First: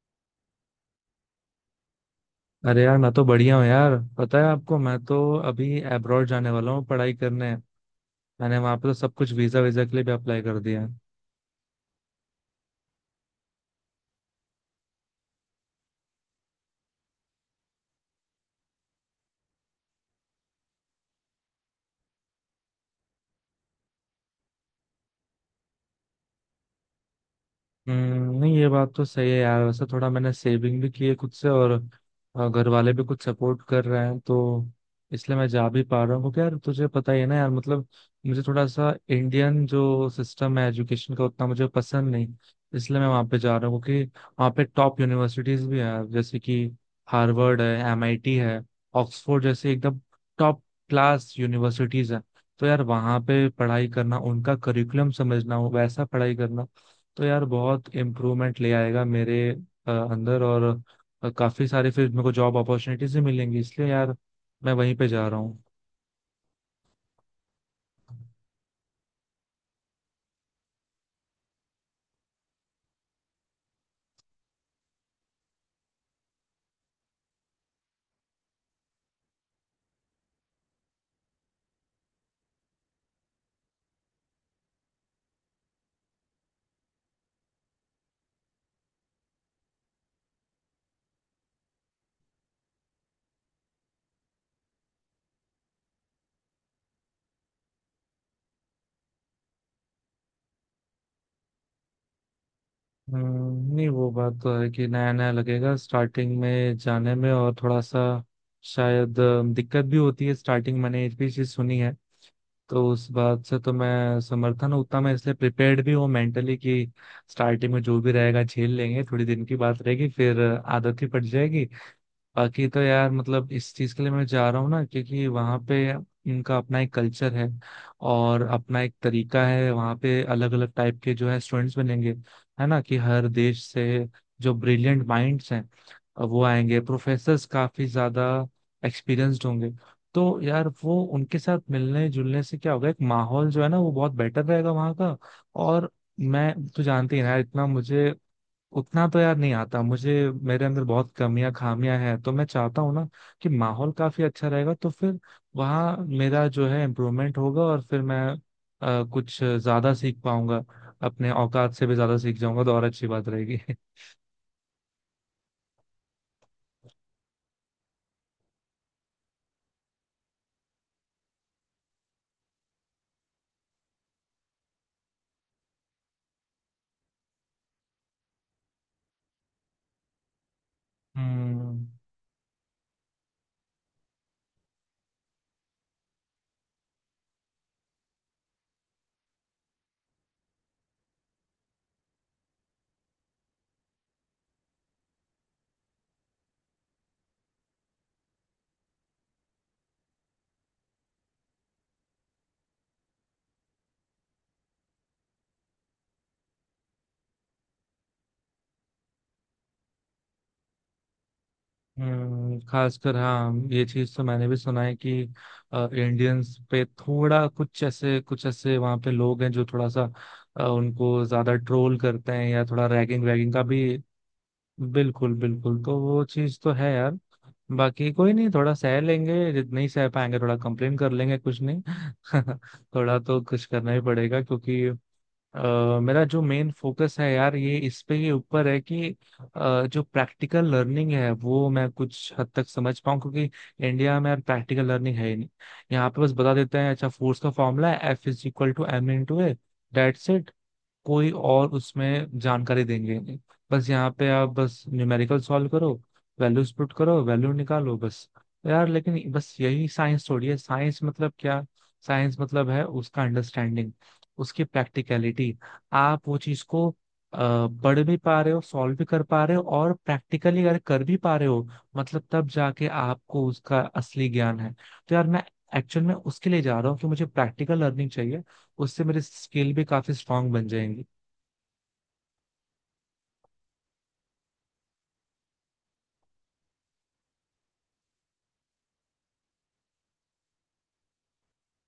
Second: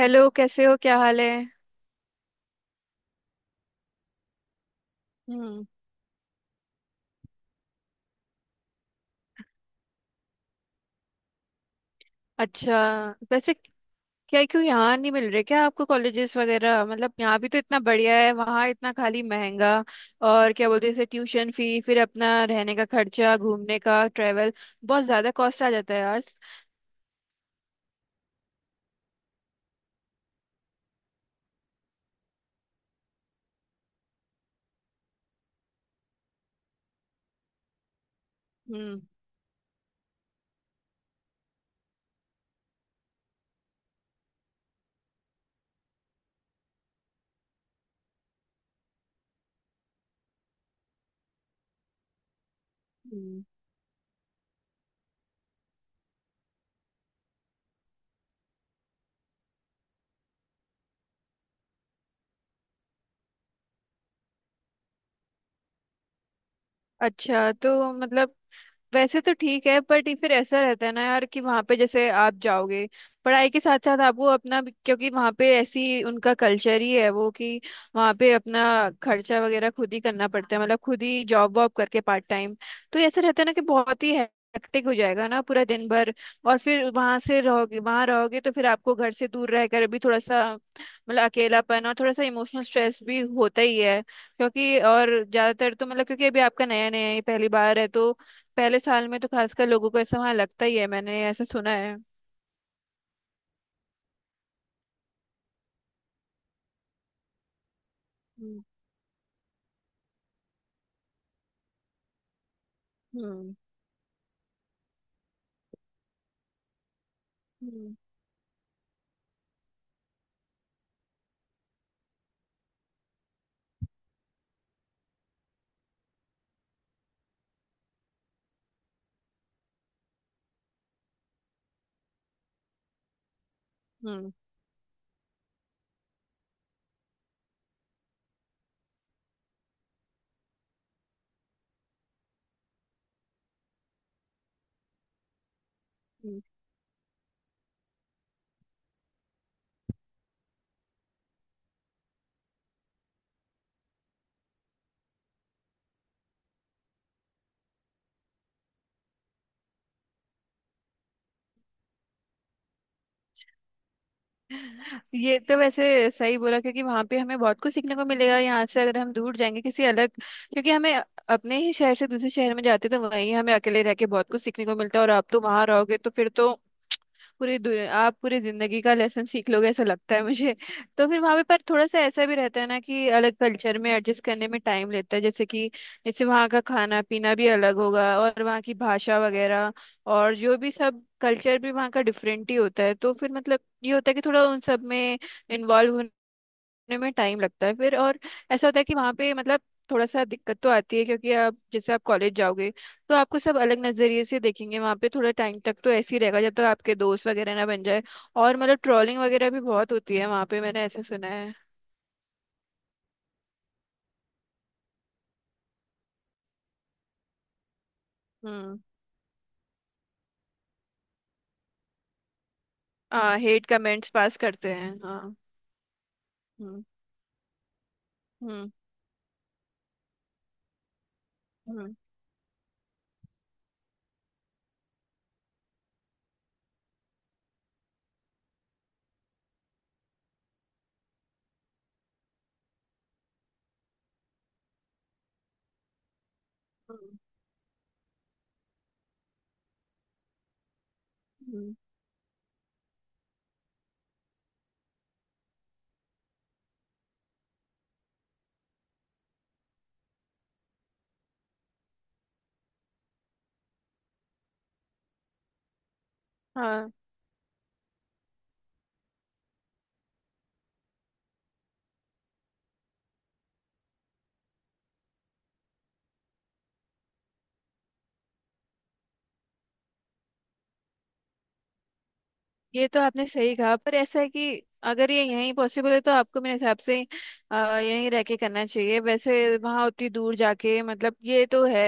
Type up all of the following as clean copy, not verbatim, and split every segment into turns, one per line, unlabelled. Hello, कैसे हो? क्या हाल है?
अरे यार, मैं तो बढ़िया हूँ यार। पता है आपको, मैं तो
हम्म।
अभी अब्रॉड जाने वाला हूँ पढ़ाई करने। मैंने वहां पे तो सब कुछ वीजा वीजा के लिए भी अप्लाई कर दिया है।
अच्छा। वैसे क्या क्यों यहाँ नहीं मिल रहे क्या आपको कॉलेजेस वगैरह? मतलब यहाँ भी तो इतना बढ़िया है, वहाँ इतना खाली महंगा। और क्या बोलते हैं, जैसे ट्यूशन फी, फिर अपना रहने का खर्चा, घूमने का ट्रेवल, बहुत ज़्यादा कॉस्ट आ जाता है यार।
नहीं ये बात तो सही है यार। वैसे थोड़ा मैंने सेविंग भी की है खुद से, और घर वाले भी कुछ सपोर्ट कर रहे हैं। तो इसलिए मैं जा भी पा रहा हूँ क्योंकि यार तुझे पता ही है ना यार, मतलब मुझे थोड़ा सा
हम्म।
इंडियन जो सिस्टम है एजुकेशन का, उतना मुझे पसंद नहीं। इसलिए मैं वहाँ पे जा रहा हूँ क्योंकि वहाँ पे टॉप यूनिवर्सिटीज भी हैं, जैसे कि हार्वर्ड है, एमआईटी है, ऑक्सफोर्ड, जैसे एकदम टॉप क्लास यूनिवर्सिटीज हैं। तो यार वहाँ
हम्म।
पे पढ़ाई करना, उनका करिकुलम समझना, वैसा पढ़ाई करना तो यार बहुत इम्प्रूवमेंट ले आएगा मेरे अंदर। और काफी सारे फिर मेरे को जॉब अपॉर्चुनिटीज भी मिलेंगी, इसलिए यार मैं वहीं पे जा रहा हूँ।
अच्छा तो मतलब, वैसे तो ठीक है, बट ये फिर ऐसा रहता है ना यार कि वहाँ पे जैसे आप जाओगे, पढ़ाई के साथ साथ आपको अपना क्योंकि वहाँ पे ऐसी उनका कल्चर ही है वो, कि वहाँ पे अपना खर्चा वगैरह खुद ही करना पड़ता है, मतलब खुद ही जॉब वॉब करके पार्ट टाइम। तो ऐसा रहता है ना कि बहुत ही हेक्टिक हो जाएगा ना पूरा दिन भर। और फिर वहाँ रहोगे तो फिर आपको घर से दूर रहकर भी थोड़ा सा मतलब अकेलापन और थोड़ा सा इमोशनल स्ट्रेस भी होता ही है, क्योंकि और ज्यादातर तो मतलब क्योंकि अभी आपका नया नया है, पहली बार है, तो पहले साल में तो खासकर लोगों को ऐसा वहां लगता ही है, मैंने ऐसा सुना है।
नहीं वो बात तो है कि नया नया लगेगा स्टार्टिंग में जाने में, और थोड़ा सा
हम्म,
शायद दिक्कत भी होती है स्टार्टिंग। मैंने एक भी चीज सुनी है, तो उस बात
हम्म,
से तो मैं समर्थन हूँ। उतना मैं इसलिए प्रिपेयर्ड भी हूँ मेंटली, कि स्टार्टिंग में
हम्म,
जो भी रहेगा झेल लेंगे, थोड़ी दिन की बात रहेगी, फिर आदत ही पड़ जाएगी। बाकी तो यार मतलब इस चीज के लिए मैं जा रहा हूँ ना, क्योंकि वहाँ पे इनका अपना एक कल्चर है और अपना एक तरीका है। वहाँ पे अलग अलग टाइप के जो है स्टूडेंट्स बनेंगे, है ना, कि हर देश से
हम्म,
जो ब्रिलियंट माइंड्स हैं वो आएंगे। प्रोफेसर्स काफी ज्यादा एक्सपीरियंस्ड होंगे। तो यार वो उनके साथ मिलने जुलने से क्या होगा, एक माहौल जो है ना, वो बहुत बेटर रहेगा वहाँ का। और
हम्म।
मैं तो जानते ही ना यार, इतना मुझे उतना तो यार नहीं आता। मुझे मेरे अंदर बहुत कमियां खामियां हैं, तो मैं चाहता हूँ ना कि माहौल काफी अच्छा रहेगा, तो फिर वहाँ मेरा जो है इम्प्रूवमेंट होगा और फिर मैं कुछ ज्यादा सीख पाऊंगा, अपने औकात से भी ज्यादा सीख जाऊंगा, तो और अच्छी बात रहेगी।
ये तो वैसे सही बोला, क्योंकि वहां पे हमें बहुत कुछ सीखने को मिलेगा, यहाँ से अगर हम दूर जाएंगे किसी अलग, क्योंकि हमें अपने ही शहर से दूसरे शहर में जाते तो वहीं हमें अकेले रह के बहुत कुछ सीखने को मिलता है, और आप तो वहां रहोगे तो फिर तो पूरी दुनिया, आप पूरी जिंदगी का लेसन सीख लोगे, ऐसा लगता है मुझे। तो फिर वहां पे पर थोड़ा
हम्म।
सा ऐसा भी रहता है ना कि अलग कल्चर में एडजस्ट करने में टाइम लेता है, जैसे कि, जैसे वहाँ का खाना पीना भी अलग होगा, और वहाँ की भाषा वगैरह और जो भी सब कल्चर भी वहाँ का डिफरेंट ही होता है, तो फिर मतलब ये होता है कि थोड़ा उन सब में इन्वॉल्व करने में टाइम लगता है फिर, और ऐसा होता है कि वहाँ पे मतलब थोड़ा सा दिक्कत तो आती है क्योंकि आप जैसे आप कॉलेज जाओगे तो आपको सब अलग नज़रिए से देखेंगे वहाँ पे, थोड़ा टाइम तक तो ऐसे ही रहेगा जब तक आपके दोस्त वगैरह ना बन जाए। और मतलब ट्रोलिंग वगैरह भी बहुत होती है वहाँ पे, मैंने ऐसा सुना है।
खासकर हाँ ये चीज तो मैंने भी सुना है कि इंडियंस पे थोड़ा कुछ ऐसे
हम्म।
वहाँ पे लोग हैं जो थोड़ा सा उनको ज्यादा ट्रोल करते हैं या थोड़ा रैगिंग
हाँ,
वैगिंग का
हेट
भी।
कमेंट्स पास करते हैं,
बिल्कुल
हाँ।
बिल्कुल, तो वो चीज तो
हम्म,
है यार। बाकी कोई नहीं,
हम्म,
थोड़ा सह लेंगे जितना ही सह पाएंगे, थोड़ा कंप्लेन कर लेंगे, कुछ नहीं।
हम्म,
थोड़ा तो कुछ करना ही पड़ेगा क्योंकि मेरा जो मेन फोकस है यार, ये इस पे ही ऊपर है कि जो प्रैक्टिकल लर्निंग है वो मैं कुछ हद तक समझ पाऊँ। क्योंकि इंडिया में यार प्रैक्टिकल लर्निंग है ही नहीं। यहाँ पे बस बता देते हैं, अच्छा
हम्म,
फोर्स का फॉर्मूला है F is equal to M in to A, that's it. कोई और
हम्म,
उसमें जानकारी देंगे नहीं। बस यहाँ पे आप बस न्यूमेरिकल सॉल्व करो, वैल्यूज पुट करो, वैल्यू निकालो, बस। यार लेकिन बस यही साइंस थोड़ी है। साइंस मतलब क्या, साइंस मतलब है उसका अंडरस्टैंडिंग, उसकी प्रैक्टिकलिटी। आप वो चीज को
हाँ।
पढ़ भी पा रहे हो, सॉल्व भी कर पा रहे हो, और प्रैक्टिकली अगर कर भी पा रहे हो, मतलब तब जाके आपको उसका असली ज्ञान है। तो यार मैं एक्चुअल में उसके लिए जा रहा हूँ कि मुझे प्रैक्टिकल लर्निंग चाहिए, उससे मेरी स्किल भी काफी स्ट्रांग बन जाएंगी।
ये तो आपने सही कहा, पर ऐसा है कि अगर ये यहीं पॉसिबल है तो आपको मेरे हिसाब से यहीं रह के करना चाहिए, वैसे वहाँ उतनी दूर जाके मतलब, ये तो है।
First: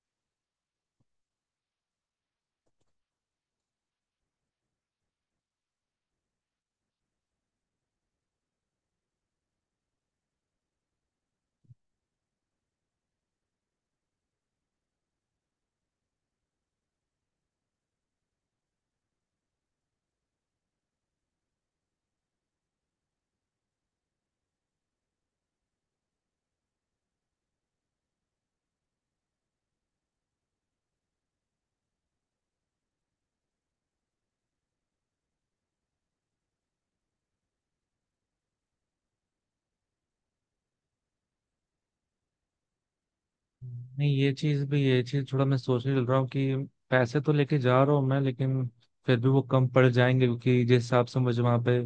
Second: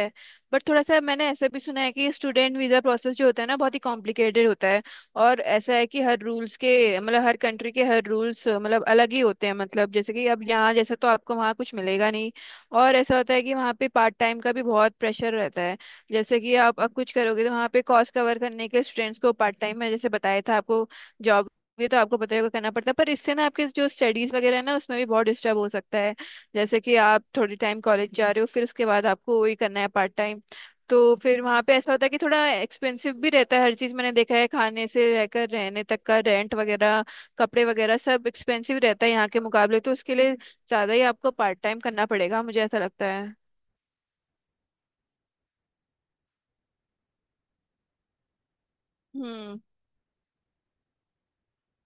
बट थोड़ा सा मैंने ऐसा भी सुना है कि स्टूडेंट वीज़ा प्रोसेस जो होता है ना, बहुत ही कॉम्प्लिकेटेड होता है। और ऐसा है कि हर रूल्स के, मतलब हर कंट्री के हर रूल्स मतलब अलग ही होते हैं, मतलब जैसे कि अब यहाँ जैसा तो आपको वहाँ कुछ मिलेगा नहीं। और ऐसा होता है कि वहाँ पे पार्ट टाइम का भी बहुत प्रेशर रहता है। जैसे कि आप अब कुछ करोगे तो वहाँ पे कॉस्ट कवर करने के, स्टूडेंट्स को पार्ट टाइम में जैसे बताया था आपको, जॉब भी तो आपको पता ही होगा करना पड़ता है, पर इससे ना आपके जो स्टडीज वगैरह है ना उसमें भी बहुत डिस्टर्ब हो सकता है। जैसे कि आप थोड़ी टाइम कॉलेज जा रहे हो, फिर उसके बाद आपको वही करना है पार्ट टाइम। तो फिर वहाँ पे ऐसा होता है कि थोड़ा एक्सपेंसिव भी रहता है हर चीज़, मैंने देखा है खाने से रहकर रहने तक का रेंट वगैरह, कपड़े वगैरह सब एक्सपेंसिव रहता है यहाँ के मुकाबले, तो उसके लिए ज़्यादा ही आपको पार्ट टाइम करना पड़ेगा मुझे ऐसा लगता है।
नहीं ये चीज थोड़ा मैं सोचने लग रहा हूँ कि पैसे तो लेके जा रहा हूँ मैं, लेकिन फिर भी वो
हम्म,
कम पड़ जाएंगे क्योंकि जिस हिसाब से मुझे वहां पे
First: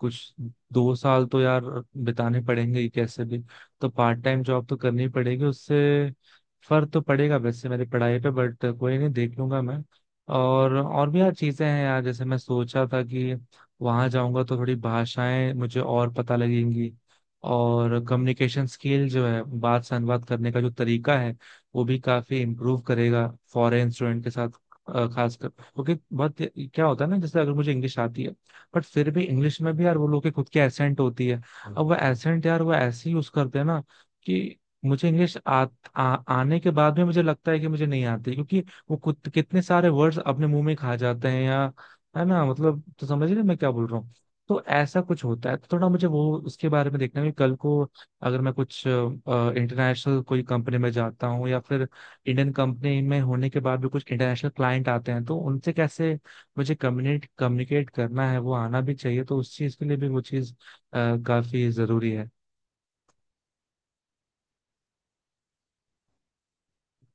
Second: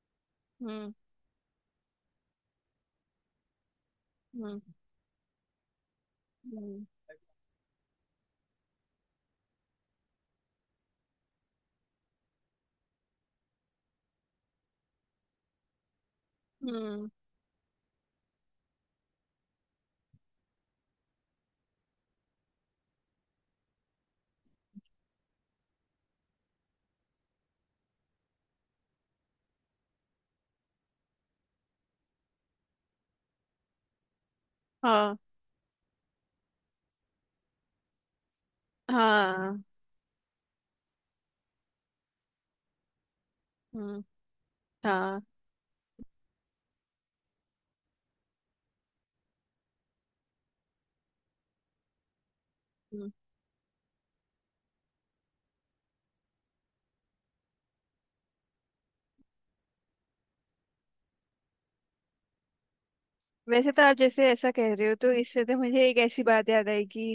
कुछ,
हम्म,
2 साल तो यार बिताने पड़ेंगे ही कैसे भी। तो पार्ट टाइम
हम्म,
जॉब तो करनी पड़ेगी, उससे
हम्म,
फर्क तो पड़ेगा वैसे मेरी पढ़ाई पे, बट कोई नहीं, देख लूंगा मैं। और भी यार चीजें हैं यार, जैसे मैं सोचा था कि वहां जाऊंगा तो थोड़ी भाषाएं मुझे और पता लगेंगी,
हम्म,
और कम्युनिकेशन स्किल जो है, बात से अनुवाद करने का जो तरीका है, वो भी काफी इम्प्रूव करेगा फॉरेन स्टूडेंट के साथ। खासकर क्योंकि बहुत क्या होता है ना, जैसे अगर मुझे इंग्लिश आती है, बट फिर भी इंग्लिश में भी यार वो लोग के खुद की एसेंट होती है। अब वो एसेंट यार वो ऐसे यूज करते हैं ना, कि मुझे
हाँ,
इंग्लिश आ, आ, आने के बाद में मुझे लगता है कि मुझे नहीं आती, क्योंकि वो खुद कितने
हाँ,
सारे वर्ड्स अपने मुंह में खा जाते हैं। या, है ना, मतलब तो समझ रहे हैं मैं क्या बोल रहा
हम्म,
हूँ। तो ऐसा
हाँ,
कुछ होता है, तो थोड़ा मुझे वो उसके बारे में देखना है कि कल को अगर मैं कुछ इंटरनेशनल कोई कंपनी में जाता हूँ या फिर इंडियन कंपनी
हम्म।
में होने के बाद भी कुछ इंटरनेशनल क्लाइंट आते हैं, तो उनसे कैसे मुझे कम्युनिकेट कम्युनिकेट करना है, वो आना भी चाहिए। तो उस चीज़ के लिए भी वो चीज़ काफी जरूरी है।
वैसे तो आप जैसे ऐसा कह रहे हो, तो इससे तो मुझे एक ऐसी बात याद आई कि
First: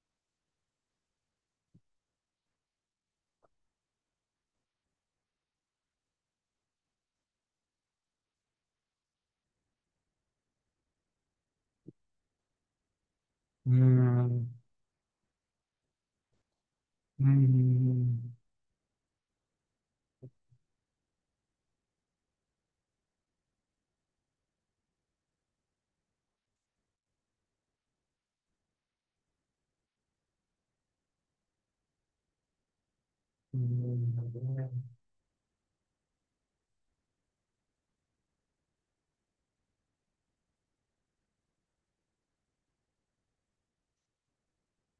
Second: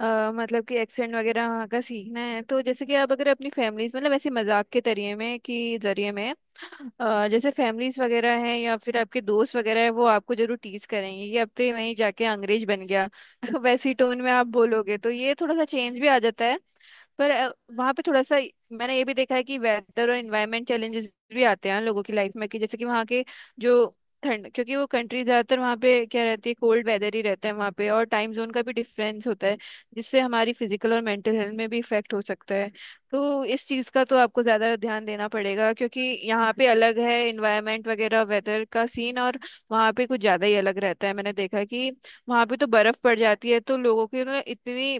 मतलब कि एक्सेंट वगैरह वहाँ का सीखना है, तो जैसे कि आप अगर अपनी फैमिलीज, मतलब ऐसे मजाक के तरीके में कि जरिए में, जैसे फैमिलीज वगैरह है या फिर आपके दोस्त वगैरह है, वो आपको जरूर टीज करेंगे कि अब तो ये वहीं जाके अंग्रेज बन गया, वैसी टोन में
हम्म।
आप बोलोगे तो ये थोड़ा सा चेंज भी आ जाता है। पर वहाँ पे थोड़ा
हम्म।
सा, मैंने ये भी देखा है कि वेदर और इन्वायरमेंट चैलेंजेस भी आते हैं लोगों की लाइफ में, कि जैसे कि वहाँ के जो ठंड, क्योंकि वो कंट्री ज्यादातर वहाँ पे क्या रहती है, कोल्ड वेदर ही रहता है वहाँ पे, और टाइम जोन का भी डिफरेंस होता है जिससे हमारी फिजिकल और मेंटल हेल्थ में भी इफेक्ट हो सकता है। तो इस चीज़ का
हम्म,
तो आपको
हम्म,
ज़्यादा ध्यान देना पड़ेगा, क्योंकि यहाँ पे अलग है इन्वायरमेंट वगैरह, वेदर का सीन, और वहाँ पे कुछ ज़्यादा ही अलग रहता है, मैंने देखा कि वहाँ पे तो बर्फ़ पड़ जाती है तो लोगों की ना, इतनी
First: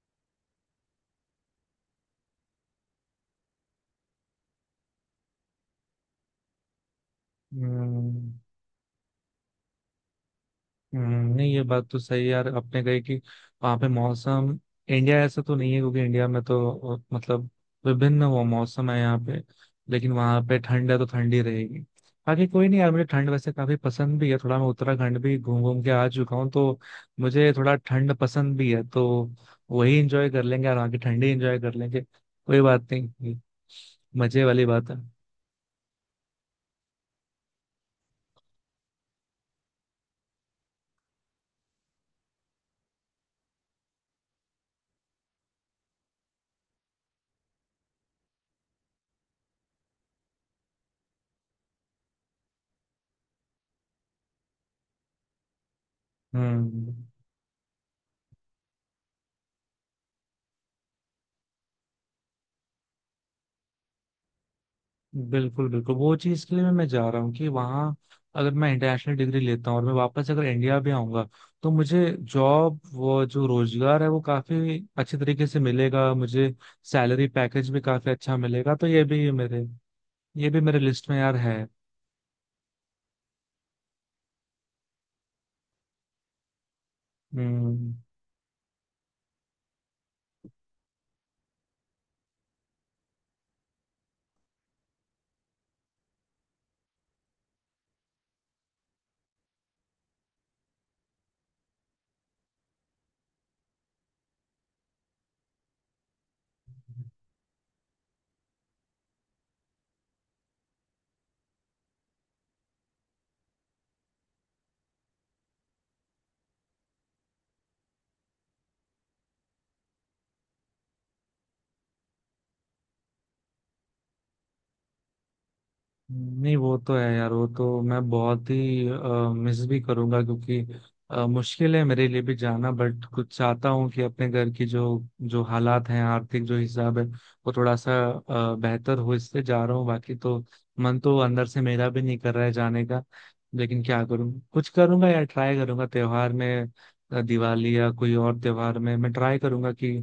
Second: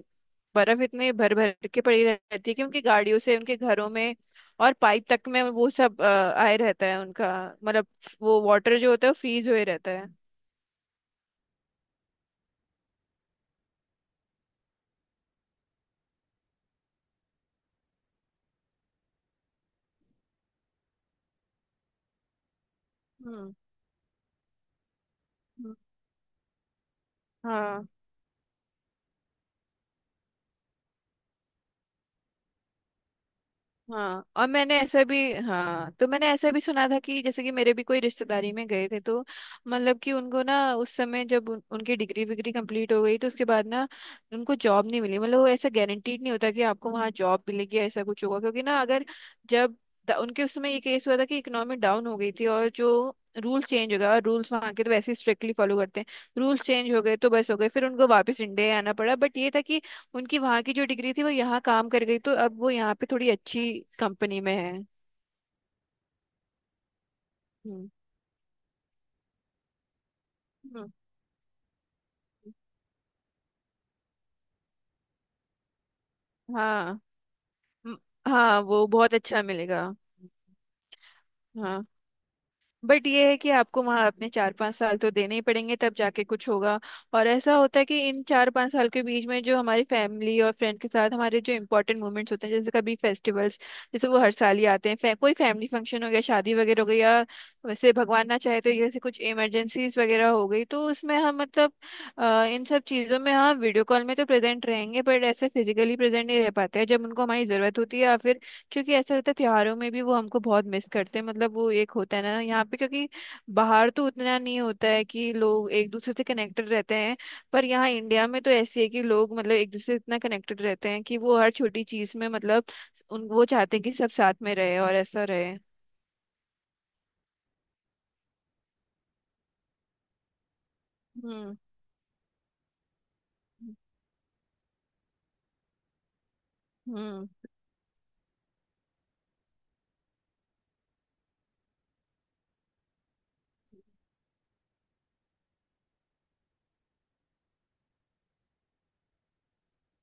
बर्फ़ इतनी भर भर के पड़ी रहती है कि उनकी गाड़ियों से, उनके घरों में और पाइप तक में वो सब आए रहता है उनका,
हम्म,
मतलब
हम्म।
वो वाटर जो होता है वो फ्रीज हुए रहता है।
नहीं ये बात तो सही है यार आपने कही कि वहाँ पे मौसम, इंडिया ऐसा तो नहीं है क्योंकि इंडिया में तो मतलब विभिन्न वो मौसम है यहाँ पे। लेकिन वहाँ पे ठंड है तो ठंडी रहेगी। बाकी कोई नहीं यार, मुझे ठंड वैसे
हम्म,
काफी पसंद भी है, थोड़ा मैं उत्तराखंड भी घूम
हम्म,
घूम के आ चुका हूँ, तो मुझे थोड़ा
हाँ।
ठंड पसंद भी है। तो वही इंजॉय कर लेंगे, और वहाँ की ठंडी इंजॉय कर लेंगे, कोई बात नहीं,
हाँ,
मजे
और
वाली
मैंने
बात है।
ऐसा भी, हाँ तो मैंने ऐसा भी सुना था कि जैसे कि मेरे भी कोई रिश्तेदारी में गए थे तो, मतलब कि उनको ना उस समय जब उनकी डिग्री विग्री कंप्लीट हो गई तो उसके बाद ना उनको जॉब नहीं मिली, मतलब वो ऐसा गारंटीड नहीं होता कि आपको वहाँ जॉब मिलेगी, ऐसा कुछ होगा, क्योंकि ना, अगर जब उनके उस समय ये केस हुआ था कि इकोनॉमी डाउन हो गई थी और जो रूल चेंज हो गया, और रूल्स वहाँ के तो वैसे ही स्ट्रिक्टली फॉलो करते हैं, रूल्स चेंज
हम्म।
हो गए तो बस हो गए, फिर उनको वापस इंडिया आना पड़ा। बट ये था कि उनकी वहां की जो डिग्री थी वो यहाँ काम कर गई, तो अब वो यहाँ पे थोड़ी अच्छी कंपनी में है।
बिल्कुल बिल्कुल, वो चीज के लिए मैं जा रहा हूँ कि
हम्म।
वहाँ अगर मैं इंटरनेशनल डिग्री लेता हूँ और मैं वापस अगर इंडिया
हम्म।
भी आऊंगा, तो मुझे जॉब, वो जो रोजगार है, वो काफी अच्छे तरीके से मिलेगा मुझे।
हाँ।
सैलरी पैकेज भी
म-
काफी अच्छा
हाँ,
मिलेगा,
वो
तो ये
बहुत
भी
अच्छा
मेरे,
मिलेगा।
ये भी मेरे लिस्ट में यार है।
हाँ, बट ये है कि आपको वहाँ अपने 4-5 साल तो देने ही पड़ेंगे, तब जाके कुछ होगा। और ऐसा होता है
हम्म।
कि इन 4-5 साल के बीच में जो हमारी फैमिली और फ्रेंड के साथ हमारे जो इंपॉर्टेंट मोमेंट्स होते हैं जैसे कभी फेस्टिवल्स, जैसे वो हर साल ही आते हैं, कोई फैमिली फंक्शन हो गया, शादी वगैरह हो गई, या वैसे भगवान ना चाहे तो जैसे कुछ इमरजेंसीज वगैरह हो गई, तो उसमें हम मतलब इन सब चीज़ों में, हाँ वीडियो कॉल में तो प्रेजेंट रहेंगे बट ऐसे फिजिकली प्रेजेंट नहीं रह पाते हैं जब उनको हमारी ज़रूरत होती है, या फिर क्योंकि ऐसा रहता है त्योहारों में भी वो हमको बहुत मिस करते हैं, मतलब वो एक होता है ना यहाँ पे, क्योंकि बाहर तो उतना नहीं होता है कि लोग एक दूसरे से कनेक्टेड रहते हैं, पर यहाँ इंडिया में तो ऐसी है कि लोग मतलब एक दूसरे से इतना कनेक्टेड रहते हैं कि वो हर छोटी चीज में मतलब उन वो चाहते हैं कि सब साथ में रहे और ऐसा रहे।
नहीं वो तो है यार, वो तो मैं बहुत ही मिस भी करूंगा क्योंकि
हम्म,
मुश्किल है मेरे लिए भी जाना, बट कुछ चाहता हूँ कि अपने घर की जो जो हालात हैं आर्थिक, जो हिसाब है,
हम्म,
वो थोड़ा सा बेहतर हो, इससे जा रहा हूँ। बाकी तो मन तो अंदर से मेरा भी नहीं कर रहा है जाने का। लेकिन क्या करूँ, कुछ करूंगा यार, ट्राई करूंगा त्योहार में। दिवाली या कोई और त्योहार में मैं ट्राई करूंगा कि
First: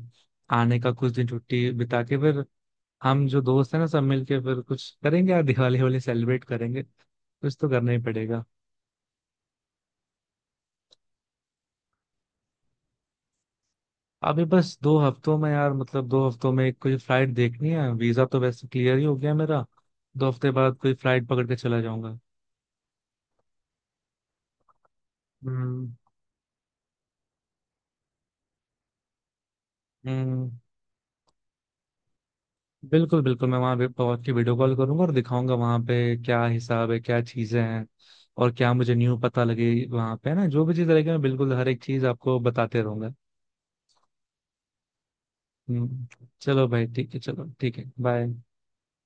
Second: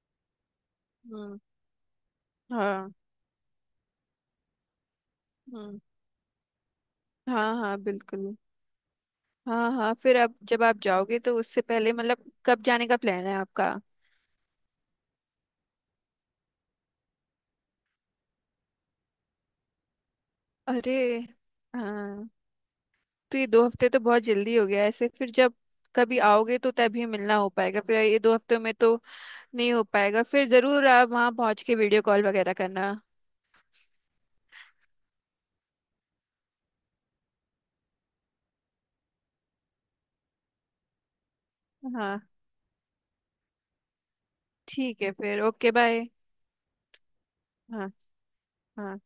आने का, कुछ दिन
हम्म,
छुट्टी बिता के, फिर
हाँ,
हम जो दोस्त हैं ना सब मिलके फिर कुछ करेंगे यार,
हम्म,
दिवाली वाली सेलिब्रेट करेंगे,
हाँ,
कुछ तो
हाँ,
करना ही
बिल्कुल,
पड़ेगा।
हाँ, हाँ। फिर आप जब आप जाओगे तो उससे पहले मतलब कब जाने का प्लान है आपका?
अभी बस 2 हफ्तों में यार, मतलब 2 हफ्तों में कोई फ्लाइट देखनी है, वीजा तो वैसे क्लियर ही हो गया मेरा। 2 हफ्ते बाद कोई
अरे,
फ्लाइट पकड़ के चला जाऊंगा।
हाँ, तो ये 2 हफ्ते तो बहुत जल्दी हो गया, ऐसे फिर जब
हम्म।
कभी आओगे तो तभी मिलना हो पाएगा, फिर ये 2 हफ्तों में तो नहीं हो पाएगा, फिर
हम्म,
जरूर आप वहाँ पहुँच के वीडियो कॉल वगैरह करना।
बिल्कुल बिल्कुल, मैं वहां पे पहुंच के वीडियो कॉल करूंगा और दिखाऊंगा वहां पे क्या हिसाब है, क्या चीजें हैं और क्या मुझे न्यू पता लगे वहां पे। है ना, जो भी चीज रहेगी मैं बिल्कुल हर एक चीज
हाँ,
आपको बताते रहूंगा।
ठीक है, फिर ओके बाय।
हम्म। चलो भाई, ठीक है, चलो ठीक है,
हाँ,
बाय।
हाँ।